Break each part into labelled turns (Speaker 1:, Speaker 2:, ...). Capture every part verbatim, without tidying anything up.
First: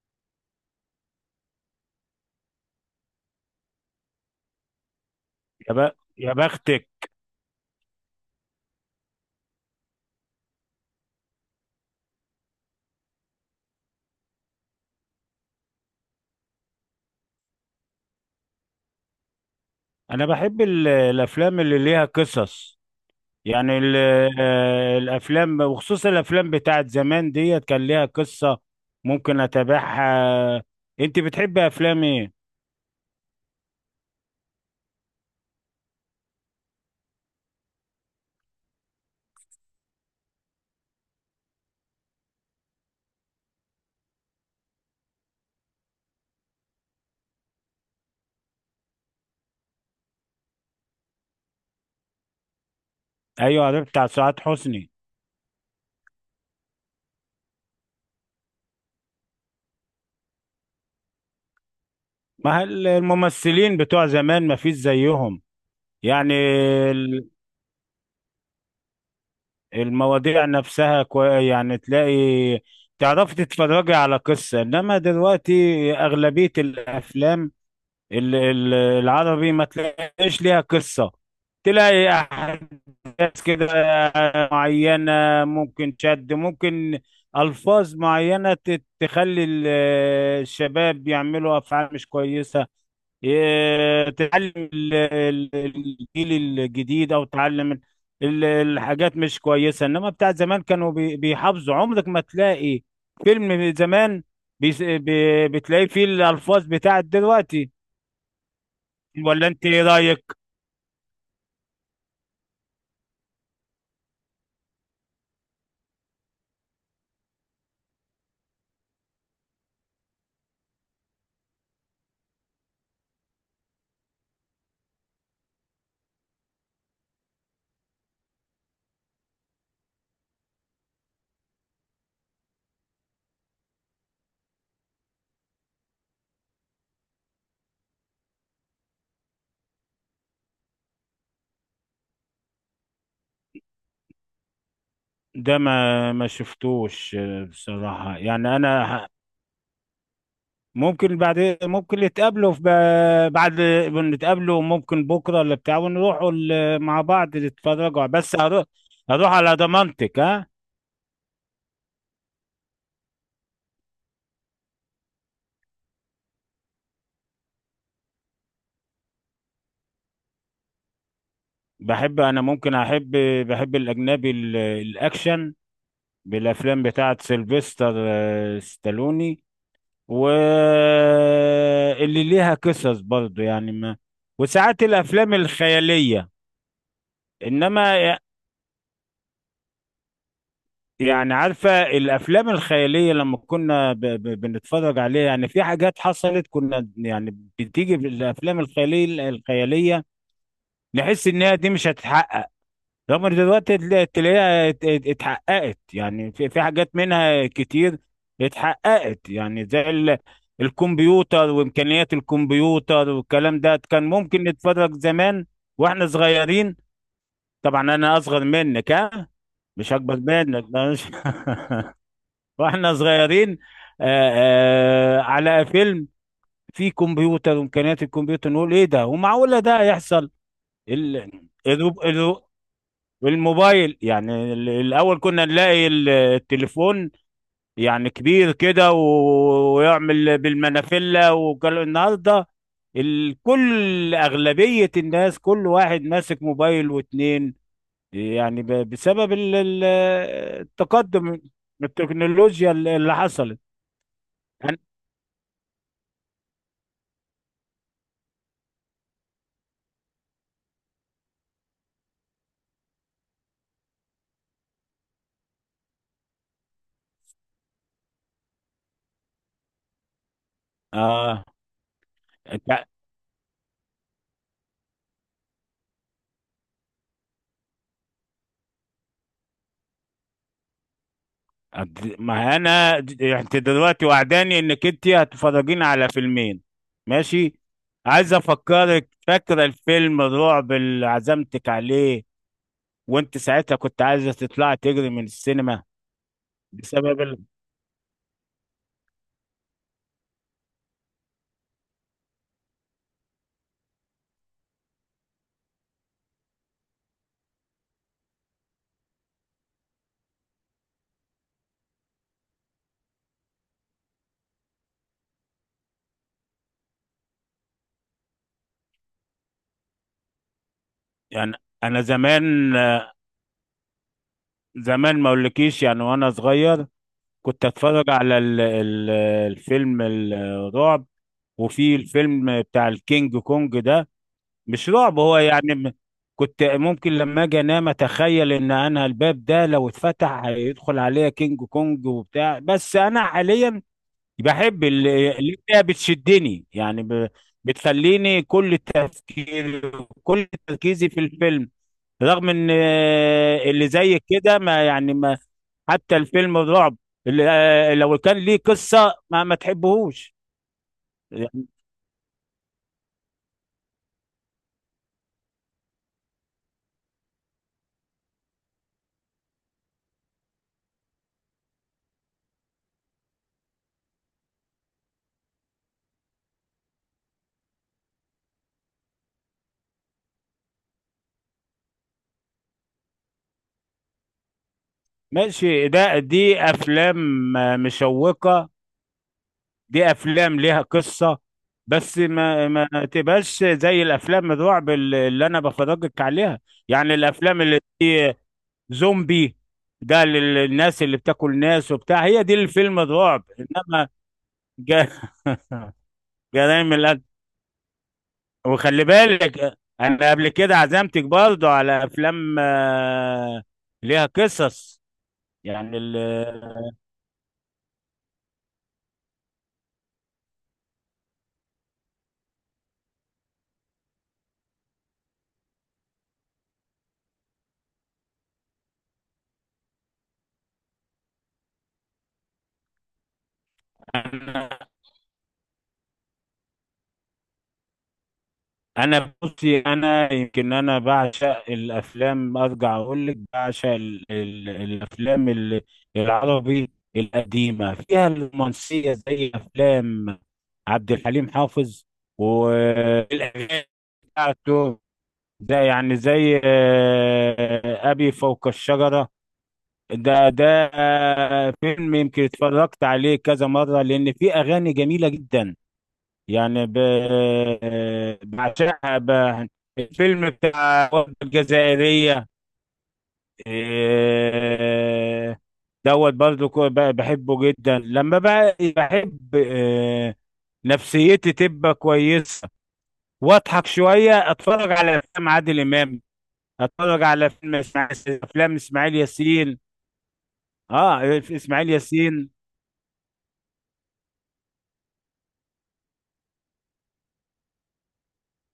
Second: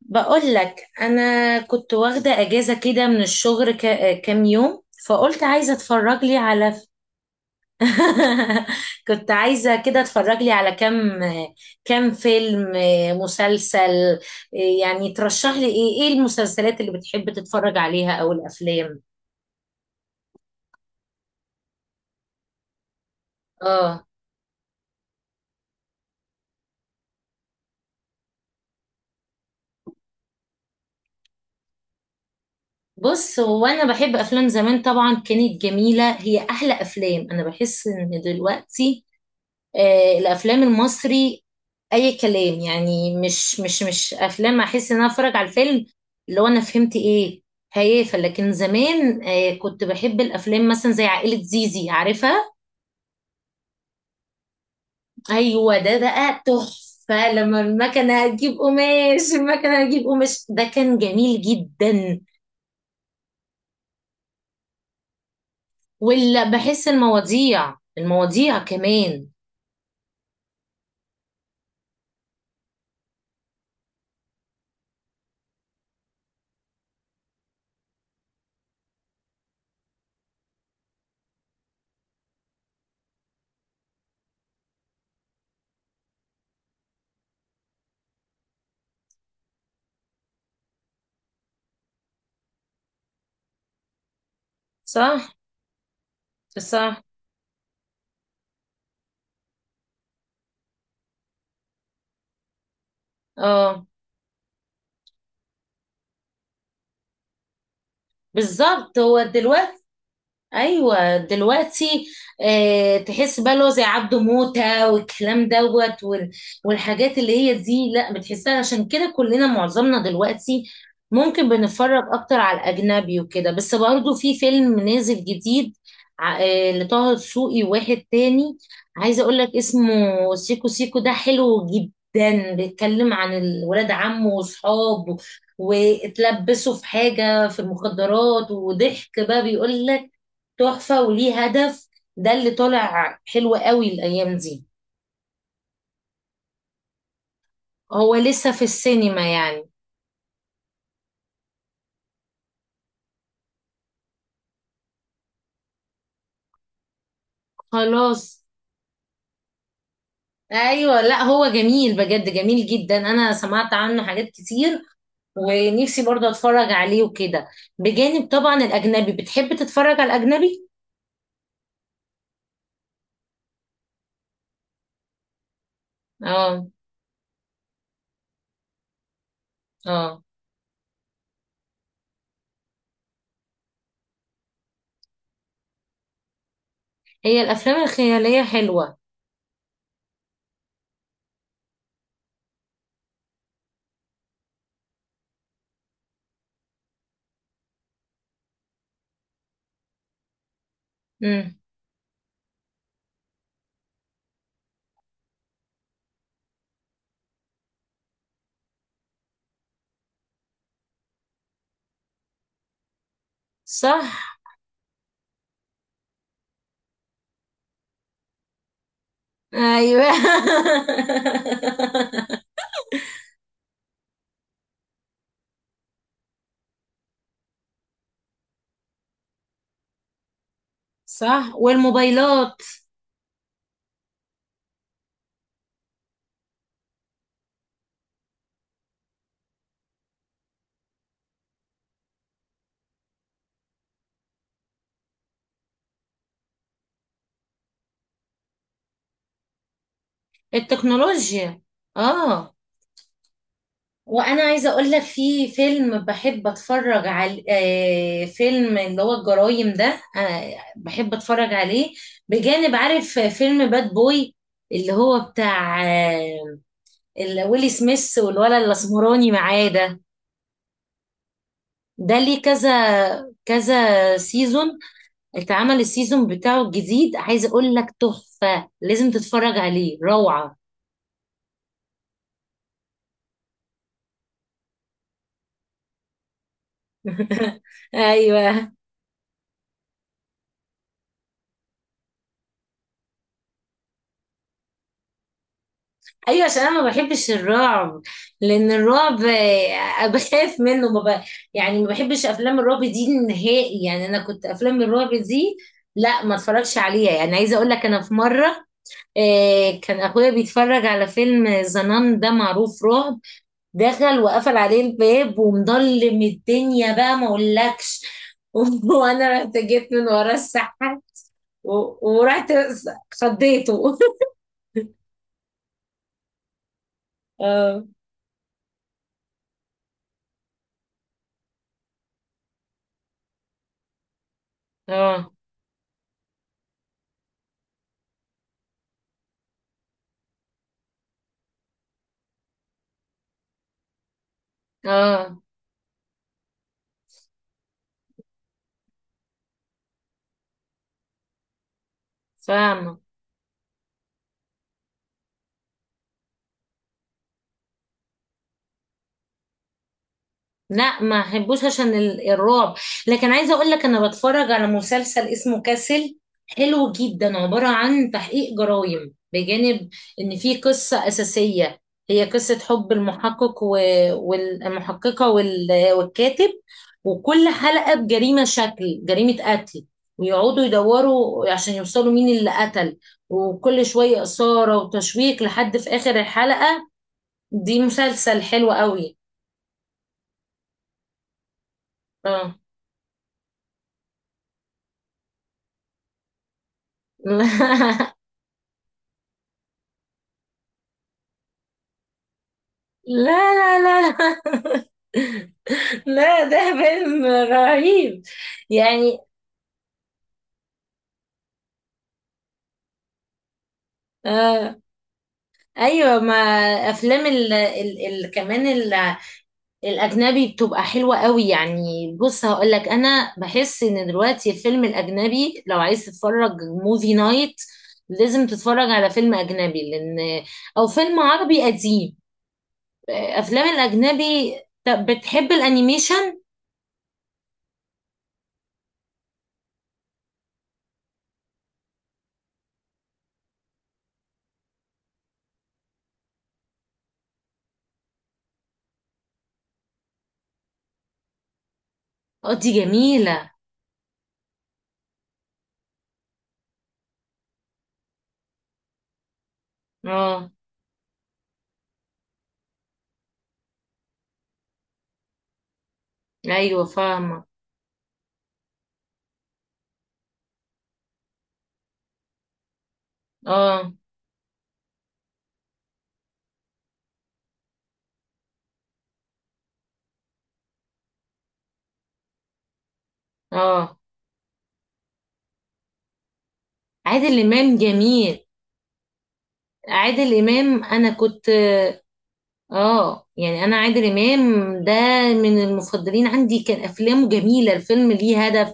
Speaker 1: بقول لك، انا كنت واخده اجازه كده من الشغل ك- كام يوم، فقلت عايزه
Speaker 2: يا ب...
Speaker 1: اتفرج
Speaker 2: يا
Speaker 1: لي على ف...
Speaker 2: بختك.
Speaker 1: كنت عايزه كده اتفرج لي على كام كام فيلم، مسلسل. يعني ترشح لي ايه ايه المسلسلات اللي بتحب تتفرج عليها او الافلام؟
Speaker 2: انا بحب ال- الافلام اللي ليها قصص. يعني ال...
Speaker 1: اه.
Speaker 2: آه، الافلام وخصوصا الافلام بتاعت زمان ديت كان ليها قصة، ممكن اتابعها. انت بتحبي افلام ايه؟
Speaker 1: بص، هو انا بحب افلام زمان طبعا، كانت جميله، هي احلى افلام. انا بحس ان دلوقتي آه، الافلام المصري اي كلام، يعني مش مش مش افلام. احس ان انا اتفرج على الفيلم اللي هو انا فهمت ايه؟ هيافه. لكن زمان آه، كنت بحب الافلام مثلا زي عائله زيزي، عارفها؟
Speaker 2: ايوه، ده بتاع سعاد حسني.
Speaker 1: ايوه، ده بقى تحفه. لما المكنه هتجيب قماش، المكنه هتجيب قماش، ده كان جميل جدا.
Speaker 2: ما هل- الممثلين بتوع زمان ما فيش زيهم. يعني
Speaker 1: ولا بحس
Speaker 2: ال-
Speaker 1: المواضيع، المواضيع كمان.
Speaker 2: المواضيع نفسها كوي... يعني تلاقي، تعرفي تتفرجي على قصة. انما دلوقتي اغلبية الافلام ال- ال- العربي ما تلاقيش ليها قصة. تلاقي أحداث كده معينة، ممكن شد ممكن ألفاظ معينة ت- تخلي ال- الشباب يعملوا أفعال مش كويسة، ي- تعلم ال-
Speaker 1: صح،
Speaker 2: ال- الجيل
Speaker 1: صح.
Speaker 2: الجديد، أو تعلم ال- ال- الحاجات مش كويسة. إنما بتاع زمان كانوا بي- بيحافظوا، عمرك ما تلاقي فيلم
Speaker 1: اه،
Speaker 2: زمان بيس- بي- بتلاقيه فيه الألفاظ بتاعت دلوقتي،
Speaker 1: بالظبط. هو
Speaker 2: ولا انت
Speaker 1: دلوقتي
Speaker 2: ايه رايك؟
Speaker 1: ايوه دلوقتي، آه، تحس بقى اللي هو زي عبده موته والكلام دوت وال- والحاجات اللي هي دي، لا بتحسها. عشان كده كلنا، معظمنا دلوقتي، ممكن بنتفرج اكتر على الاجنبي وكده. بس برضه في فيلم نازل جديد، ع- آه لطه دسوقي، واحد تاني عايزه اقول لك اسمه، سيكو سيكو. ده حلو جدا، بيتكلم عن الولاد عمه واصحابه واتلبسوا في حاجه في المخدرات، وضحك بقى، بيقول لك تحفة وليه هدف. ده اللي طالع حلو قوي الأيام دي.
Speaker 2: ده ما ما شفتوش. آه،
Speaker 1: هو
Speaker 2: بصراحه،
Speaker 1: لسه
Speaker 2: يعني
Speaker 1: في
Speaker 2: انا ه-
Speaker 1: السينما يعني.
Speaker 2: ممكن بعد ممكن نتقابلوا في ب- بعد، نتقابلوا ممكن بكره ولا بتاع، ونروحوا ال- مع بعض نتفرجوا. بس
Speaker 1: خلاص.
Speaker 2: هروح، هروح على ضمانتك ها.
Speaker 1: أيوة، لا هو جميل بجد، جميل جدا، أنا سمعت عنه حاجات كتير ونفسي برضه أتفرج عليه وكده، بجانب طبعا الأجنبي. بتحب تتفرج على الأجنبي؟
Speaker 2: بحب انا ممكن احب بحب الاجنبي، ال- الاكشن،
Speaker 1: اه.
Speaker 2: بالافلام بتاعه سيلفستر آه، ستالوني،
Speaker 1: اه.
Speaker 2: واللي ليها قصص برضو، يعني ما. وساعات الافلام الخياليه،
Speaker 1: هي الأفلام
Speaker 2: انما
Speaker 1: الخيالية حلوة.
Speaker 2: يعني عارفة الأفلام الخيالية. لما كنا ب... ب... بنتفرج عليها، يعني في حاجات حصلت. كنا يعني بتيجي في الأفلام الخيالية الخيالية نحس إنها
Speaker 1: امم
Speaker 2: دي مش هتتحقق. رغم إن دلوقتي تلا- تلاقيها ات- ات- اتحققت. يعني في في حاجات منها كتير اتحققت. يعني زي ال... الكمبيوتر وإمكانيات الكمبيوتر والكلام ده، كان
Speaker 1: صح.
Speaker 2: ممكن نتفرج زمان وإحنا صغيرين. طبعا أنا أصغر منك ها، مش
Speaker 1: أيوة.
Speaker 2: أكبر منك. واحنا صغيرين آآ آآ على فيلم فيه كمبيوتر وامكانيات الكمبيوتر، نقول ايه ده ومعقوله ده يحصل؟ ال...
Speaker 1: صح.
Speaker 2: ال... ال...
Speaker 1: والموبايلات.
Speaker 2: الموبايل. يعني ال- الاول كنا نلاقي ال- التليفون، يعني كبير كده، و- ويعمل بالمنافله. وكل النهارده ال- كل اغلبيه الناس، كل واحد ماسك موبايل واتنين، يعني ب- بسبب ال- ال- التقدم،
Speaker 1: التكنولوجيا. اه.
Speaker 2: التكنولوجيا اللي حصلت.
Speaker 1: وانا عايزه اقول لك في فيلم بحب اتفرج على آه، فيلم اللي هو الجرايم ده، آه، بحب اتفرج عليه بجانب. عارف فيلم باد بوي اللي هو بتاع آه، اللي ويلي سميث والولد الاسمراني معاه ده؟
Speaker 2: اه.
Speaker 1: ده ليه كذا
Speaker 2: انت
Speaker 1: كذا سيزون، اتعمل السيزون بتاعه الجديد. عايزه اقول لك تحفه، لازم تتفرج عليه، روعه.
Speaker 2: أنت- ما انا د- انت دلوقتي وعداني انك انت هتفرجيني على فيلمين، ماشي؟ عايز
Speaker 1: ايوه.
Speaker 2: افكرك، فاكره الفيلم الرعب اللي عزمتك عليه، وانت ساعتها كنت عايزه تطلعي تجري من السينما؟
Speaker 1: ايوه، عشان انا ما
Speaker 2: بسبب
Speaker 1: بحبش
Speaker 2: ال...
Speaker 1: الرعب. لان الرعب آه، بخاف منه. ما ب... يعني ما بحبش افلام الرعب دي نهائي. يعني انا كنت افلام الرعب دي لا ما اتفرجش عليها. يعني عايزه اقول لك، انا في مره آه، كان اخويا بيتفرج على فيلم زنان، ده معروف رعب، دخل وقفل عليه الباب ومضلم الدنيا، بقى ما اقولكش. وانا رحت جيت من ورا السحاب
Speaker 2: يعني انا
Speaker 1: و- ورحت
Speaker 2: زمان، آه،
Speaker 1: خضيته.
Speaker 2: زمان ما اقولكيش، يعني وانا صغير كنت
Speaker 1: اه.
Speaker 2: اتفرج على ال... ال... الفيلم الرعب. وفي الفيلم بتاع الكينج كونج ده، مش رعب
Speaker 1: اه.
Speaker 2: هو يعني م- كنت ممكن لما اجي انام اتخيل ان انا الباب ده لو اتفتح هيدخل عليا كينج كونج وبتاع. بس انا حاليا بحب ال-
Speaker 1: اه،
Speaker 2: اللي هي بتشدني، يعني ب- بتخليني كل تفكير، كل تركيزي في الفيلم. رغم ان
Speaker 1: فاهمه.
Speaker 2: آه، اللي زي كده ما يعني ما حتى الفيلم الرعب اللي آه، لو كان ليه قصة ما ما تحبهوش،
Speaker 1: لا ما احبوش
Speaker 2: يعني.
Speaker 1: عشان ال- الرعب. لكن عايزه اقول لك، انا بتفرج على مسلسل اسمه كاسل، حلو جدا، عباره عن تحقيق جرائم، بجانب ان في قصه اساسيه، هي قصه حب، المحقق و- والمحققه وال- والكاتب. وكل حلقه بجريمه، شكل جريمه قتل، ويقعدوا يدوروا عشان يوصلوا مين اللي قتل، وكل شويه اثاره وتشويق
Speaker 2: ماشي،
Speaker 1: لحد في
Speaker 2: ده
Speaker 1: اخر
Speaker 2: دي
Speaker 1: الحلقه.
Speaker 2: افلام آه،
Speaker 1: دي مسلسل
Speaker 2: مشوقة،
Speaker 1: حلو قوي.
Speaker 2: دي افلام ليها قصة. بس
Speaker 1: اه.
Speaker 2: ما ما تبقاش زي الافلام الرعب اللي اللي انا بفرجك عليها، يعني الافلام اللي دي، زومبي، ده لل- للناس اللي بتاكل ناس وبتاع. هي دي الفيلم الرعب،
Speaker 1: لا لا
Speaker 2: انما
Speaker 1: لا لا
Speaker 2: ج-
Speaker 1: لا، ده
Speaker 2: جرائم القتل.
Speaker 1: فيلم رهيب
Speaker 2: وخلي
Speaker 1: يعني.
Speaker 2: بالك، انا قبل كده عزمتك برضو على افلام آه، ليها
Speaker 1: آه.
Speaker 2: قصص، يعني ال-
Speaker 1: ايوه. ما افلام ال ال ال كمان، ال الاجنبي بتبقى حلوه قوي. يعني بص هقول لك، انا بحس ان دلوقتي الفيلم الاجنبي لو عايز تتفرج موفي نايت، لازم تتفرج على فيلم اجنبي، لان، او فيلم عربي قديم. آه، افلام الاجنبي. طب بتحب الانيميشن؟
Speaker 2: انا بصي، انا يمكن انا بعشق الافلام. ارجع اقول لك بعشق ال ال الافلام ال- العربي القديمه فيها الرومانسيه، زي افلام عبد الحليم حافظ
Speaker 1: اه دي جميله.
Speaker 2: والاغاني بتاعته. ده يعني زي آه، ابي فوق الشجره، ده
Speaker 1: اه.
Speaker 2: ده آه، فيلم يمكن اتفرجت عليه كذا مره لان فيه اغاني جميله جدا.
Speaker 1: ايوه
Speaker 2: يعني ب...
Speaker 1: فاهمه.
Speaker 2: بعشقها. ب... الفيلم بتاع الوردة الجزائرية،
Speaker 1: اه.
Speaker 2: إيه، دوت برضو، كو- ب- بحبه جدا. لما بقى بحب، إيه، نفسيتي تبقى كويسة واضحك
Speaker 1: اه.
Speaker 2: شوية، اتفرج على افلام عادل امام، اتفرج
Speaker 1: عادل
Speaker 2: على فيلم
Speaker 1: امام جميل.
Speaker 2: اسماعيل، افلام اسماعيل ياسين.
Speaker 1: عادل امام، انا
Speaker 2: اه،
Speaker 1: كنت.
Speaker 2: اسماعيل ياسين.
Speaker 1: اه. يعني انا عادل امام ده من المفضلين عندي. كان افلامه جميله، الفيلم ليه هدف،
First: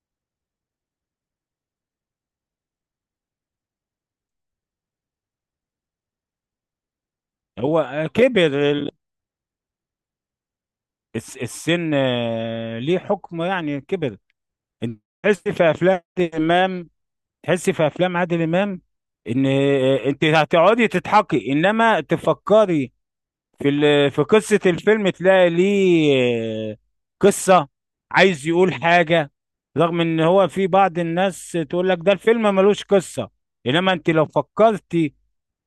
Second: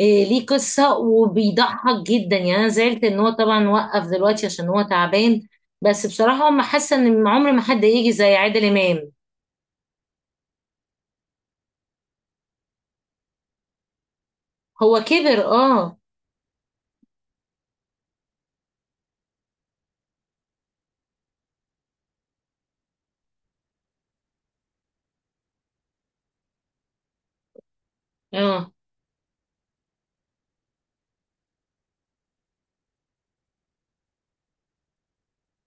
Speaker 1: إيه ليه قصه وبيضحك جدا. يعني انا زعلت ان هو طبعا وقف دلوقتي عشان هو تعبان. بس بصراحه هم حاسه ان عمر ما حد
Speaker 2: هو
Speaker 1: يجي زي
Speaker 2: كبر
Speaker 1: عادل
Speaker 2: ال-
Speaker 1: امام.
Speaker 2: الس- السن، آه، ليه حكم، يعني كبر.
Speaker 1: هو
Speaker 2: انت
Speaker 1: كبر،
Speaker 2: تحس في
Speaker 1: اه.
Speaker 2: افلام عادل امام، تحس في افلام عادل امام ان آه، انت هتقعدي تضحكي انما تفكري في ال- في قصه الفيلم، تلاقي ليه آه، قصه، عايز
Speaker 1: اه.
Speaker 2: يقول حاجه. رغم ان هو في بعض الناس تقول لك ده الفيلم ملوش قصه، انما انت لو فكرتي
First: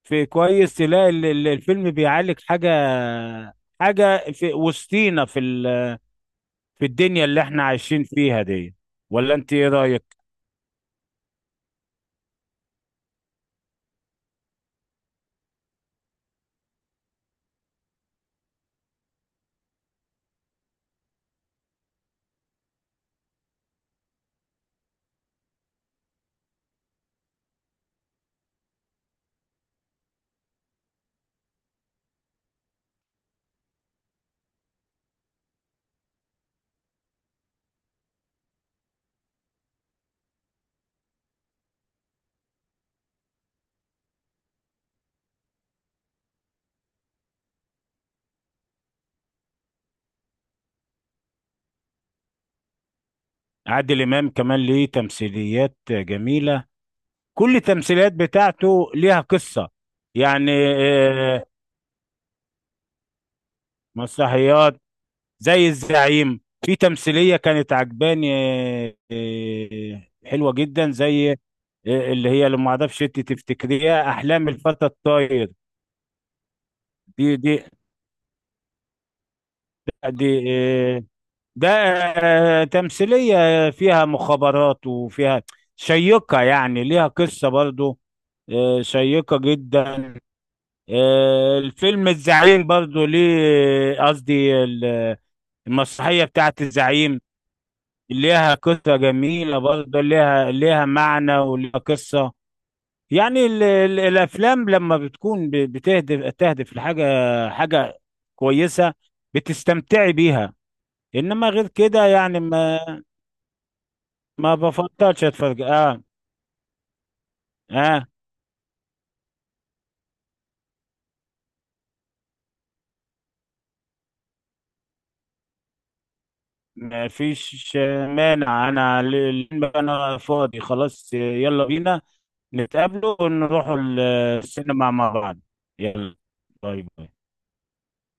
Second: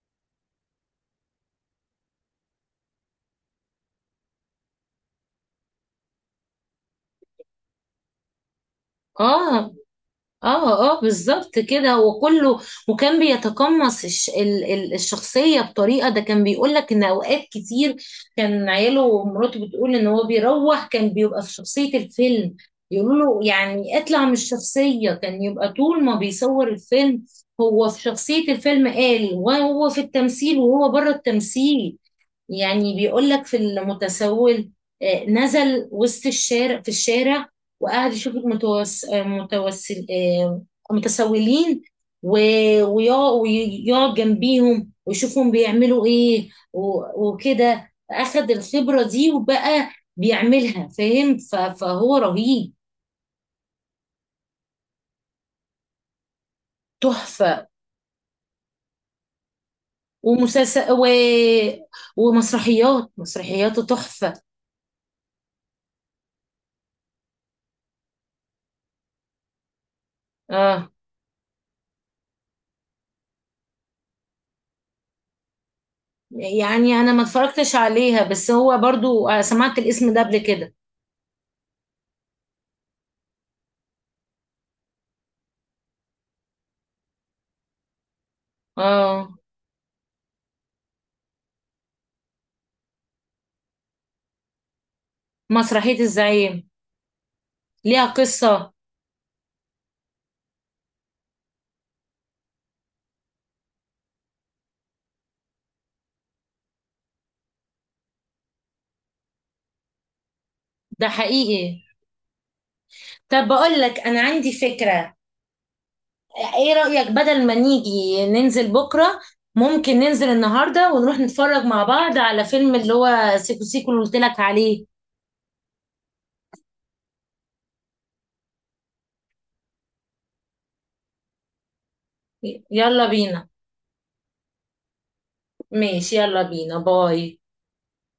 Speaker 2: في كويس تلاقي ال- ال- الفيلم بيعالج حاجه، حاجه في وسطينا، في ال- في الدنيا اللي احنا عايشين فيها دي، ولا انت ايه
Speaker 1: اه.
Speaker 2: رايك؟
Speaker 1: اه. اه، بالظبط كده وكله. وكان بيتقمص الش ال ال الشخصية بطريقة. ده كان بيقول لك ان اوقات كتير، كان عياله ومراته بتقول ان هو بيروح كان بيبقى في شخصية الفيلم، يقولوا له يعني اطلع من الشخصية. كان يبقى طول ما بيصور الفيلم هو في شخصية الفيلم، قال وهو في التمثيل وهو بره التمثيل. يعني بيقول لك في المتسول آه، نزل وسط الشارع، في الشارع، وقعد يشوف المتوس... آه، متوسل آه، متسولين، و- ويقع- ويقعد جنبيهم ويشوفهم بيعملوا ايه و- وكده، اخد الخبرة دي وبقى بيعملها، فاهم؟ ف- فهو رهيب.
Speaker 2: عادل إمام كمان ليه تمثيليات جميلة، كل
Speaker 1: تحفة.
Speaker 2: التمثيليات بتاعته ليها قصة، يعني.
Speaker 1: ومسلسل و...
Speaker 2: آه،
Speaker 1: ومسرحيات، مسرحياته تحفة.
Speaker 2: مسرحيات زي الزعيم، في تمثيلية كانت عجباني، آه، آه، حلوة جدا.
Speaker 1: اه.
Speaker 2: زي آه، اللي هي، لما اعرفش انت تفتكريها أحلام الفتى الطاير.
Speaker 1: يعني انا ما
Speaker 2: دي دي
Speaker 1: اتفرجتش عليها، بس هو برضو آه، سمعت الاسم ده قبل
Speaker 2: دي
Speaker 1: كده.
Speaker 2: آه، ده آه، تمثيلية فيها مخابرات وفيها شيقة، يعني ليها قصة برضو، آه،
Speaker 1: اه.
Speaker 2: شيقة جدا. آه، الفيلم الزعيم برضو ليه، قصدي ال-
Speaker 1: مسرحية
Speaker 2: المسرحية بتاعت
Speaker 1: الزعيم
Speaker 2: الزعيم
Speaker 1: ليها
Speaker 2: ليها
Speaker 1: قصة.
Speaker 2: قصة جميلة برضو، ليها ليها معنى وليها قصة. يعني ال ال الأفلام لما بتكون ب- بتهدف، تهدف لحاجة، حاجة كويسة، بتستمتعي بيها.
Speaker 1: ده
Speaker 2: إنما غير
Speaker 1: حقيقي.
Speaker 2: كده، يعني ما،
Speaker 1: طب بقول لك انا عندي
Speaker 2: ما
Speaker 1: فكرة.
Speaker 2: بفضلش أتفرج. آه.
Speaker 1: ايه رأيك بدل ما
Speaker 2: آه.
Speaker 1: نيجي ننزل بكرة، ممكن ننزل النهاردة ونروح نتفرج مع بعض على فيلم اللي هو سيكو سيكو اللي قلت لك عليه.
Speaker 2: ما فيش مانع، أنا ال- ال- أنا فاضي خلاص، يلا بينا
Speaker 1: يلا
Speaker 2: نتقابلوا
Speaker 1: بينا.
Speaker 2: ونروحوا السينما مع بعض.
Speaker 1: ماشي،
Speaker 2: يلا.
Speaker 1: يلا بينا،
Speaker 2: باي باي.
Speaker 1: باي.